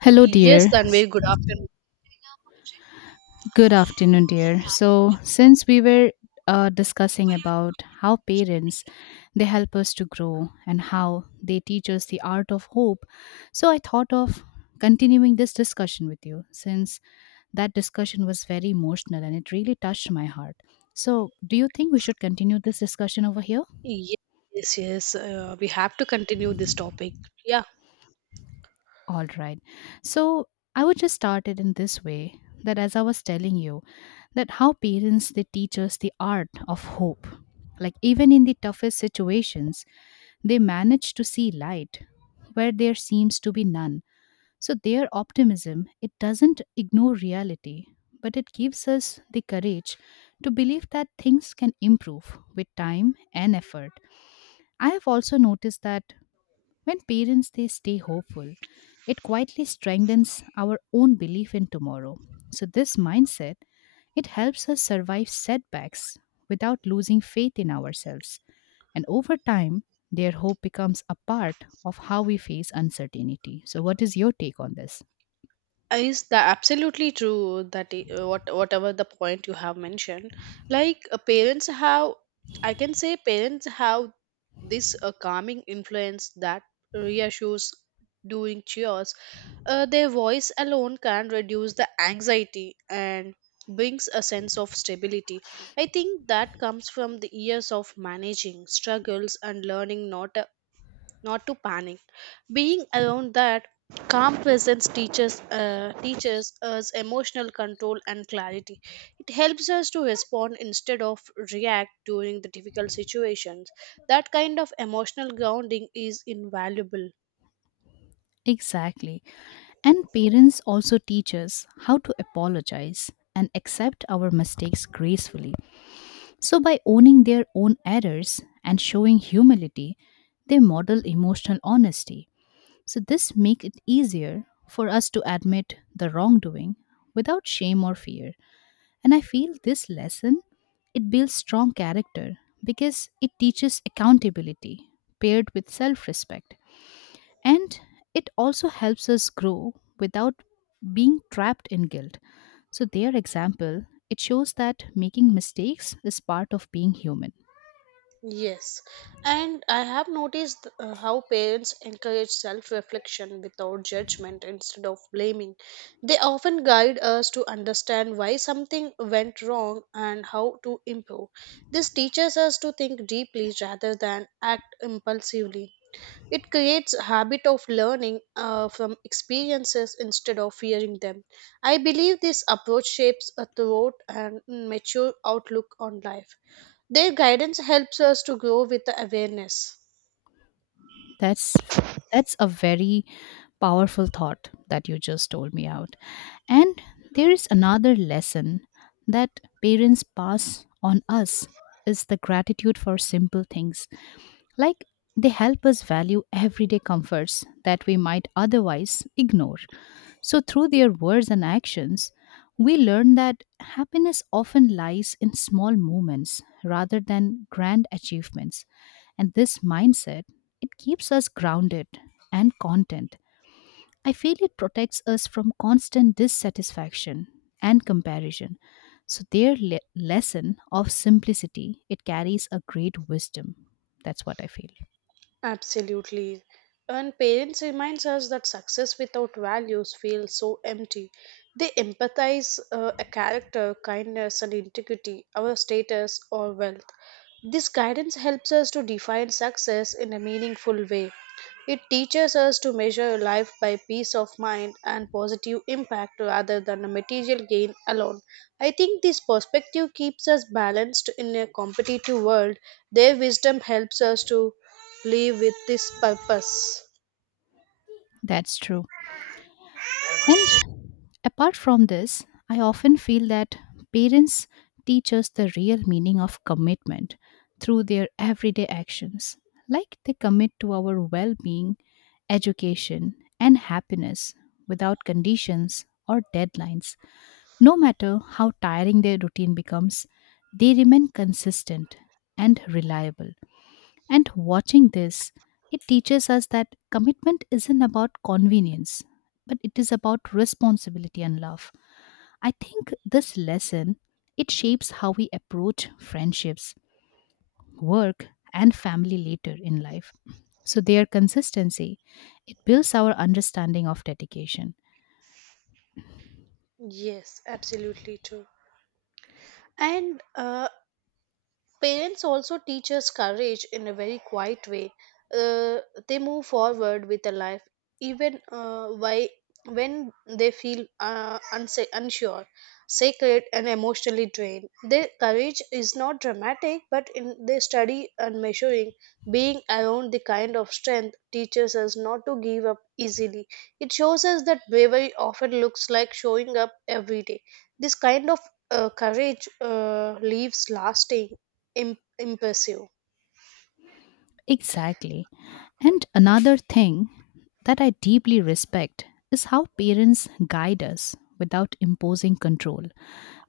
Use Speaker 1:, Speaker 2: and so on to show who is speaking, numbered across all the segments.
Speaker 1: Hello,
Speaker 2: Yes,
Speaker 1: dear.
Speaker 2: Tanvi, good afternoon.
Speaker 1: Good afternoon, dear. So, since we were discussing about how parents they help us to grow and how they teach us the art of hope, so I thought of continuing this discussion with you since that discussion was very emotional and it really touched my heart. So, do you think we should continue this discussion over here?
Speaker 2: Yes, yes. We have to continue this topic. Yeah.
Speaker 1: All right. So I would just start it in this way that as I was telling you, that how parents they teach us the art of hope. Like even in the toughest situations, they manage to see light where there seems to be none. So their optimism, it doesn't ignore reality, but it gives us the courage to believe that things can improve with time and effort. I have also noticed that when parents they stay hopeful, it quietly strengthens our own belief in tomorrow. So this mindset, it helps us survive setbacks without losing faith in ourselves. And over time, their hope becomes a part of how we face uncertainty. So what is your take on this?
Speaker 2: Is that absolutely true that whatever the point you have mentioned, like parents have, I can say parents have this calming influence that reassures during cheers. Their voice alone can reduce the anxiety and brings a sense of stability. I think that comes from the years of managing struggles and learning not to panic. Being around that calm presence teaches us emotional control and clarity. It helps us to respond instead of react during the difficult situations. That kind of emotional grounding is invaluable.
Speaker 1: Exactly. And parents also teach us how to apologize and accept our mistakes gracefully. So, by owning their own errors and showing humility, they model emotional honesty. So, this makes it easier for us to admit the wrongdoing without shame or fear. And I feel this lesson it builds strong character because it teaches accountability paired with self-respect and it also helps us grow without being trapped in guilt so their example it shows that making mistakes is part of being human.
Speaker 2: Yes, and I have noticed how parents encourage self reflection without judgment instead of blaming. They often guide us to understand why something went wrong and how to improve. This teaches us to think deeply rather than act impulsively. It creates a habit of learning from experiences instead of fearing them. I believe this approach shapes a thorough and mature outlook on life. Their guidance helps us to grow with the awareness.
Speaker 1: That's that's a very powerful thought that you just told me out, and there is another lesson that parents pass on us is the gratitude for simple things. Like they help us value everyday comforts that we might otherwise ignore. So, through their words and actions, we learn that happiness often lies in small moments rather than grand achievements. And this mindset, it keeps us grounded and content. I feel it protects us from constant dissatisfaction and comparison. So their lesson of simplicity, it carries a great wisdom. That's what I feel.
Speaker 2: Absolutely. And parents reminds us that success without values feels so empty. They empathize a character, kindness, and integrity, our status or wealth. This guidance helps us to define success in a meaningful way. It teaches us to measure life by peace of mind and positive impact rather than a material gain alone. I think this perspective keeps us balanced in a competitive world. Their wisdom helps us to live with this purpose.
Speaker 1: That's true. And apart from this, I often feel that parents teach us the real meaning of commitment through their everyday actions. Like they commit to our well being, education, and happiness without conditions or deadlines. No matter how tiring their routine becomes, they remain consistent and reliable. And watching this, it teaches us that commitment isn't about convenience, but it is about responsibility and love. I think this lesson it shapes how we approach friendships, work, and family later in life. So their consistency, it builds our understanding of dedication.
Speaker 2: Yes, absolutely true. And parents also teach us courage in a very quiet way. Uh, they move forward with a life, even when they feel unsure, sacred, and emotionally drained. Their courage is not dramatic, but in their study and measuring, being around the kind of strength teaches us not to give up easily. It shows us that bravery often looks like showing up every day. This kind of courage leaves lasting imbecil.
Speaker 1: Exactly. And another thing that I deeply respect is how parents guide us without imposing control.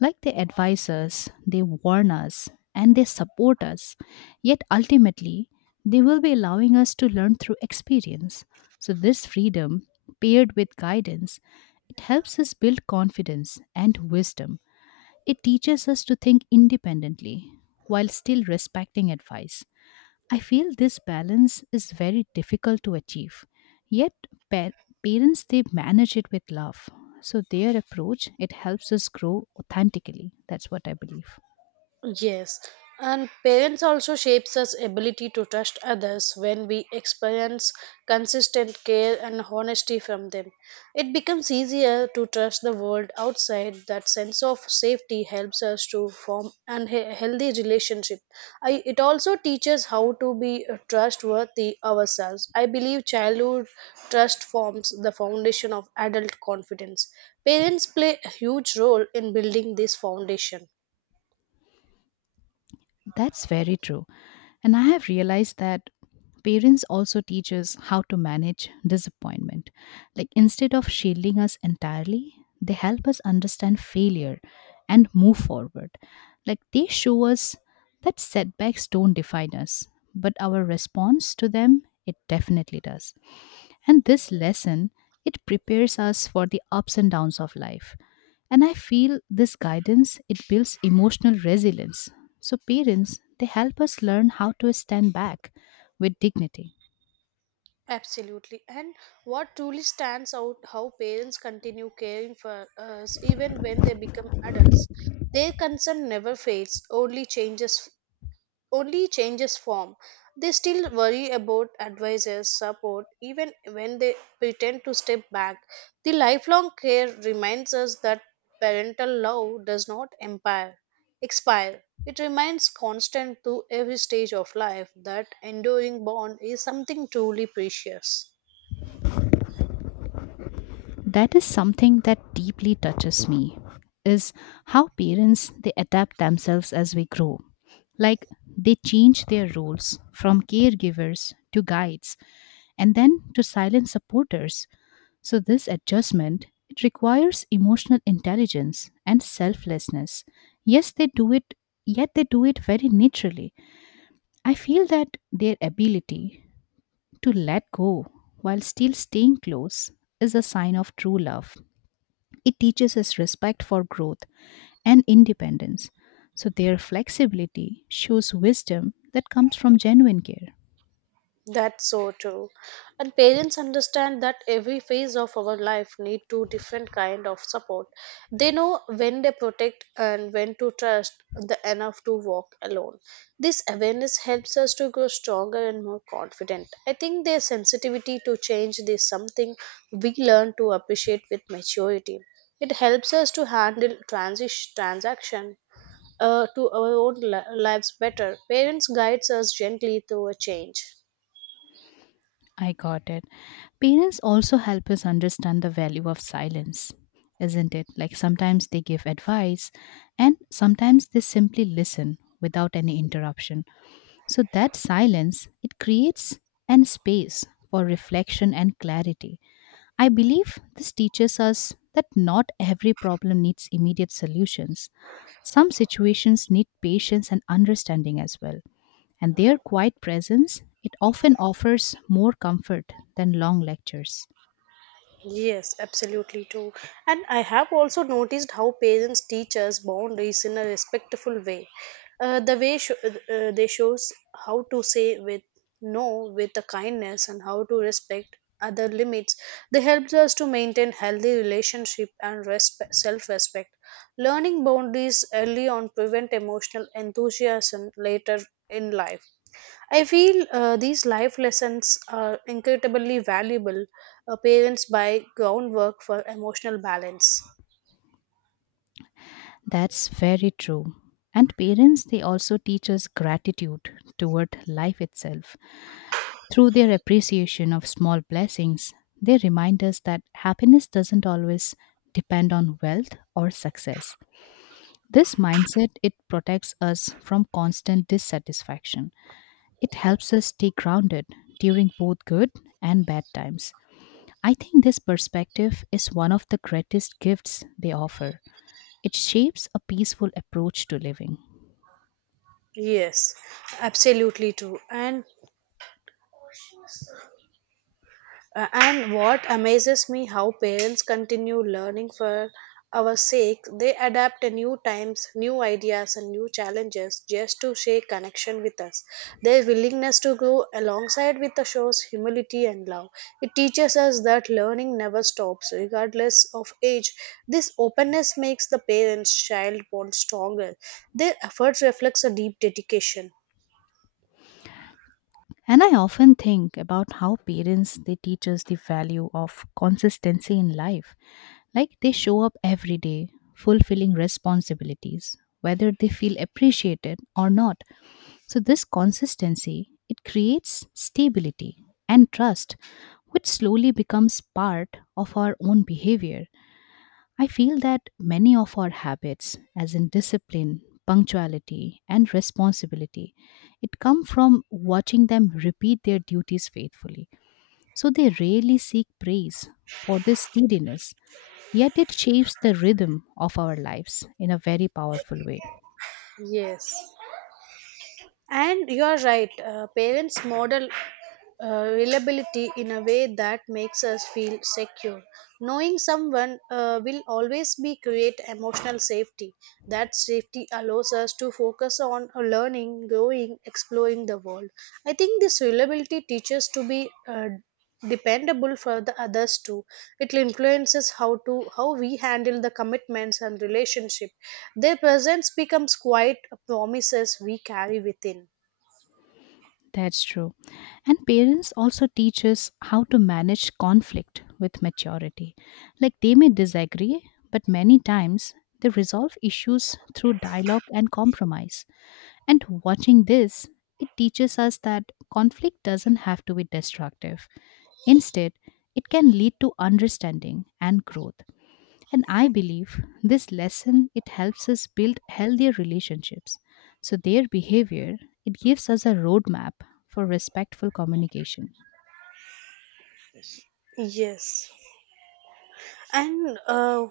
Speaker 1: Like they advise us, they warn us, and they support us, yet ultimately, they will be allowing us to learn through experience. So, this freedom, paired with guidance, it helps us build confidence and wisdom. It teaches us to think independently while still respecting advice. I feel this balance is very difficult to achieve. Yet pa- parents they manage it with love. So their approach it helps us grow authentically. That's what I believe.
Speaker 2: Yes, and parents also shapes us ability to trust others when we experience consistent care and honesty from them. It becomes easier to trust the world outside. That sense of safety helps us to form an healthy relationship. It also teaches how to be trustworthy ourselves. I believe childhood trust forms the foundation of adult confidence. Parents play a huge role in building this foundation.
Speaker 1: That's very true. And I have realized that parents also teach us how to manage disappointment. Like instead of shielding us entirely, they help us understand failure and move forward. Like they show us that setbacks don't define us, but our response to them, it definitely does. And this lesson, it prepares us for the ups and downs of life. And I feel this guidance, it builds emotional resilience. So parents, they help us learn how to stand back with dignity.
Speaker 2: Absolutely. And what truly stands out how parents continue caring for us even when they become adults. Their concern never fades, only changes form. They still worry about advisors, support, even when they pretend to step back. The lifelong care reminds us that parental love does not empire, expire. It remains constant through every stage of life. That enduring bond is something truly precious.
Speaker 1: That is something that deeply touches me is how parents they adapt themselves as we grow. Like they change their roles from caregivers to guides and then to silent supporters. So this adjustment it requires emotional intelligence and selflessness. Yes, they do it, yet they do it very naturally. I feel that their ability to let go while still staying close is a sign of true love. It teaches us respect for growth and independence. So their flexibility shows wisdom that comes from genuine care.
Speaker 2: That's so true. And parents understand that every phase of our life need two different kind of support. They know when they protect and when to trust the enough to walk alone. This awareness helps us to grow stronger and more confident. I think their sensitivity to change is something we learn to appreciate with maturity. It helps us to handle transition transaction to our own lives better. Parents guides us gently through a change.
Speaker 1: I got it. Parents also help us understand the value of silence, isn't it? Like sometimes they give advice and sometimes they simply listen without any interruption. So that silence, it creates an space for reflection and clarity. I believe this teaches us that not every problem needs immediate solutions. Some situations need patience and understanding as well, and their quiet presence it often offers more comfort than long lectures.
Speaker 2: Yes, absolutely too. And I have also noticed how parents teach us boundaries in a respectful way. Uh, the way sho uh, they shows how to say with no with the kindness and how to respect other limits. They helps us to maintain healthy relationship and self-respect. Learning boundaries early on prevent emotional enthusiasm later in life. I feel these life lessons are incredibly valuable. Parents buy groundwork for emotional balance.
Speaker 1: That's very true. And parents they also teach us gratitude toward life itself through their appreciation of small blessings. They remind us that happiness doesn't always depend on wealth or success. This mindset it protects us from constant dissatisfaction. It helps us stay grounded during both good and bad times. I think this perspective is one of the greatest gifts they offer. It shapes a peaceful approach to living.
Speaker 2: Yes, absolutely true. And what amazes me how parents continue learning for our sake. They adapt to new times, new ideas, and new challenges just to share connection with us. Their willingness to grow alongside with us shows humility and love. It teaches us that learning never stops regardless of age. This openness makes the parents child bond stronger. Their efforts reflects a deep dedication.
Speaker 1: And I often think about how parents they teach us the value of consistency in life. Like they show up every day, fulfilling responsibilities, whether they feel appreciated or not. So this consistency, it creates stability and trust, which slowly becomes part of our own behavior. I feel that many of our habits, as in discipline, punctuality, and responsibility, it come from watching them repeat their duties faithfully. So they rarely seek praise for this steadiness, yet it shapes the rhythm of our lives in a very powerful way.
Speaker 2: Yes, and you are right. Parents model reliability in a way that makes us feel secure. Knowing someone will always be create emotional safety. That safety allows us to focus on learning, growing, exploring the world. I think this reliability teaches to be dependable for the others too. It influences how we handle the commitments and relationship. Their presence becomes quite promises we carry within.
Speaker 1: That's true. And parents also teach us how to manage conflict with maturity. Like they may disagree, but many times they resolve issues through dialogue and compromise. And watching this, it teaches us that conflict doesn't have to be destructive. Instead, it can lead to understanding and growth. And I believe this lesson it helps us build healthier relationships. So their behavior, it gives us a roadmap for respectful communication.
Speaker 2: Yes. and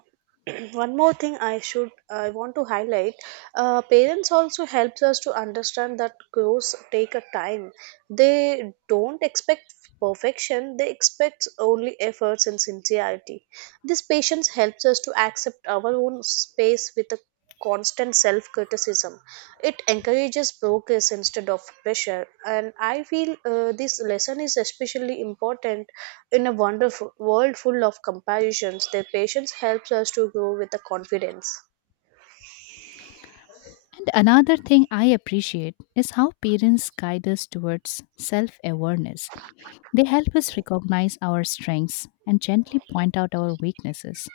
Speaker 2: One more thing I want to highlight. Parents also helps us to understand that growth take a time. They don't expect perfection, they expect only efforts and sincerity. This patience helps us to accept our own space with a constant self criticism. It encourages progress instead of pressure. And I feel this lesson is especially important in a wonderful world full of comparisons. Their patience helps us to grow with the confidence.
Speaker 1: And another thing I appreciate is how parents guide us towards self awareness. They help us recognize our strengths and gently point out our weaknesses.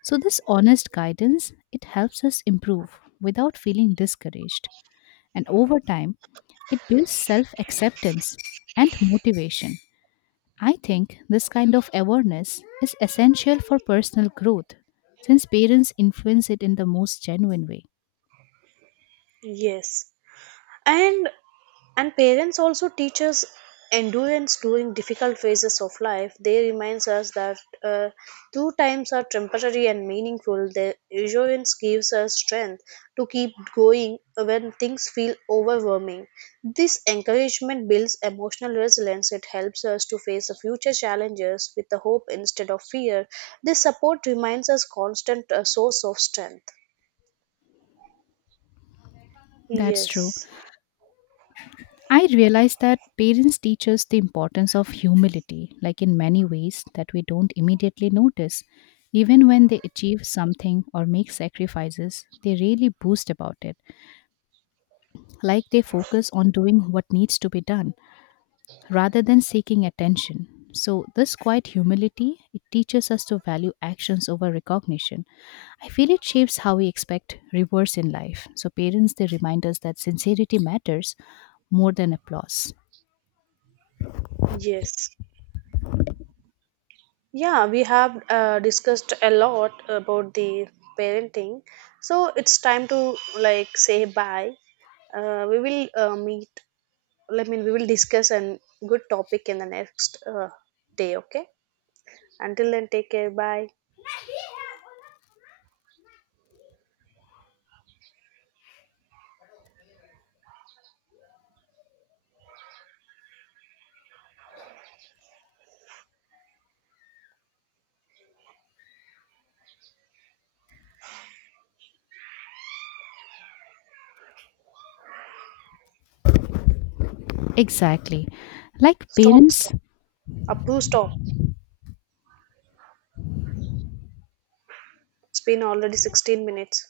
Speaker 1: So this honest guidance, it helps us improve without feeling discouraged. And over time, it builds self-acceptance and motivation. I think this kind of awareness is essential for personal growth since parents influence it in the most genuine way.
Speaker 2: Yes. And And parents also teach us endurance during difficult phases of life. They reminds us that uh, two times are temporary and meaningful. Their endurance gives us strength to keep going when things feel overwhelming. This encouragement builds emotional resilience. It helps us to face the future challenges with the hope instead of fear. This support reminds us constant source of strength.
Speaker 1: That's true.
Speaker 2: Yes.
Speaker 1: I realize that parents teach us the importance of humility, like in many ways that we don't immediately notice. Even when they achieve something or make sacrifices, they really boast about it, like they focus on doing what needs to be done rather than seeking attention. So, this quiet humility, it teaches us to value actions over recognition. I feel it shapes how we expect rewards in life. So, parents, they remind us that sincerity matters more than applause.
Speaker 2: Yes. Yeah, we have discussed a lot about the parenting. So it's time to like say bye. We will meet. I mean, we will discuss a good topic in the next day. Okay. Until then, take care. Bye.
Speaker 1: Exactly. Like
Speaker 2: Stop.
Speaker 1: parents
Speaker 2: Stop. Up stop. It's been already 16 minutes.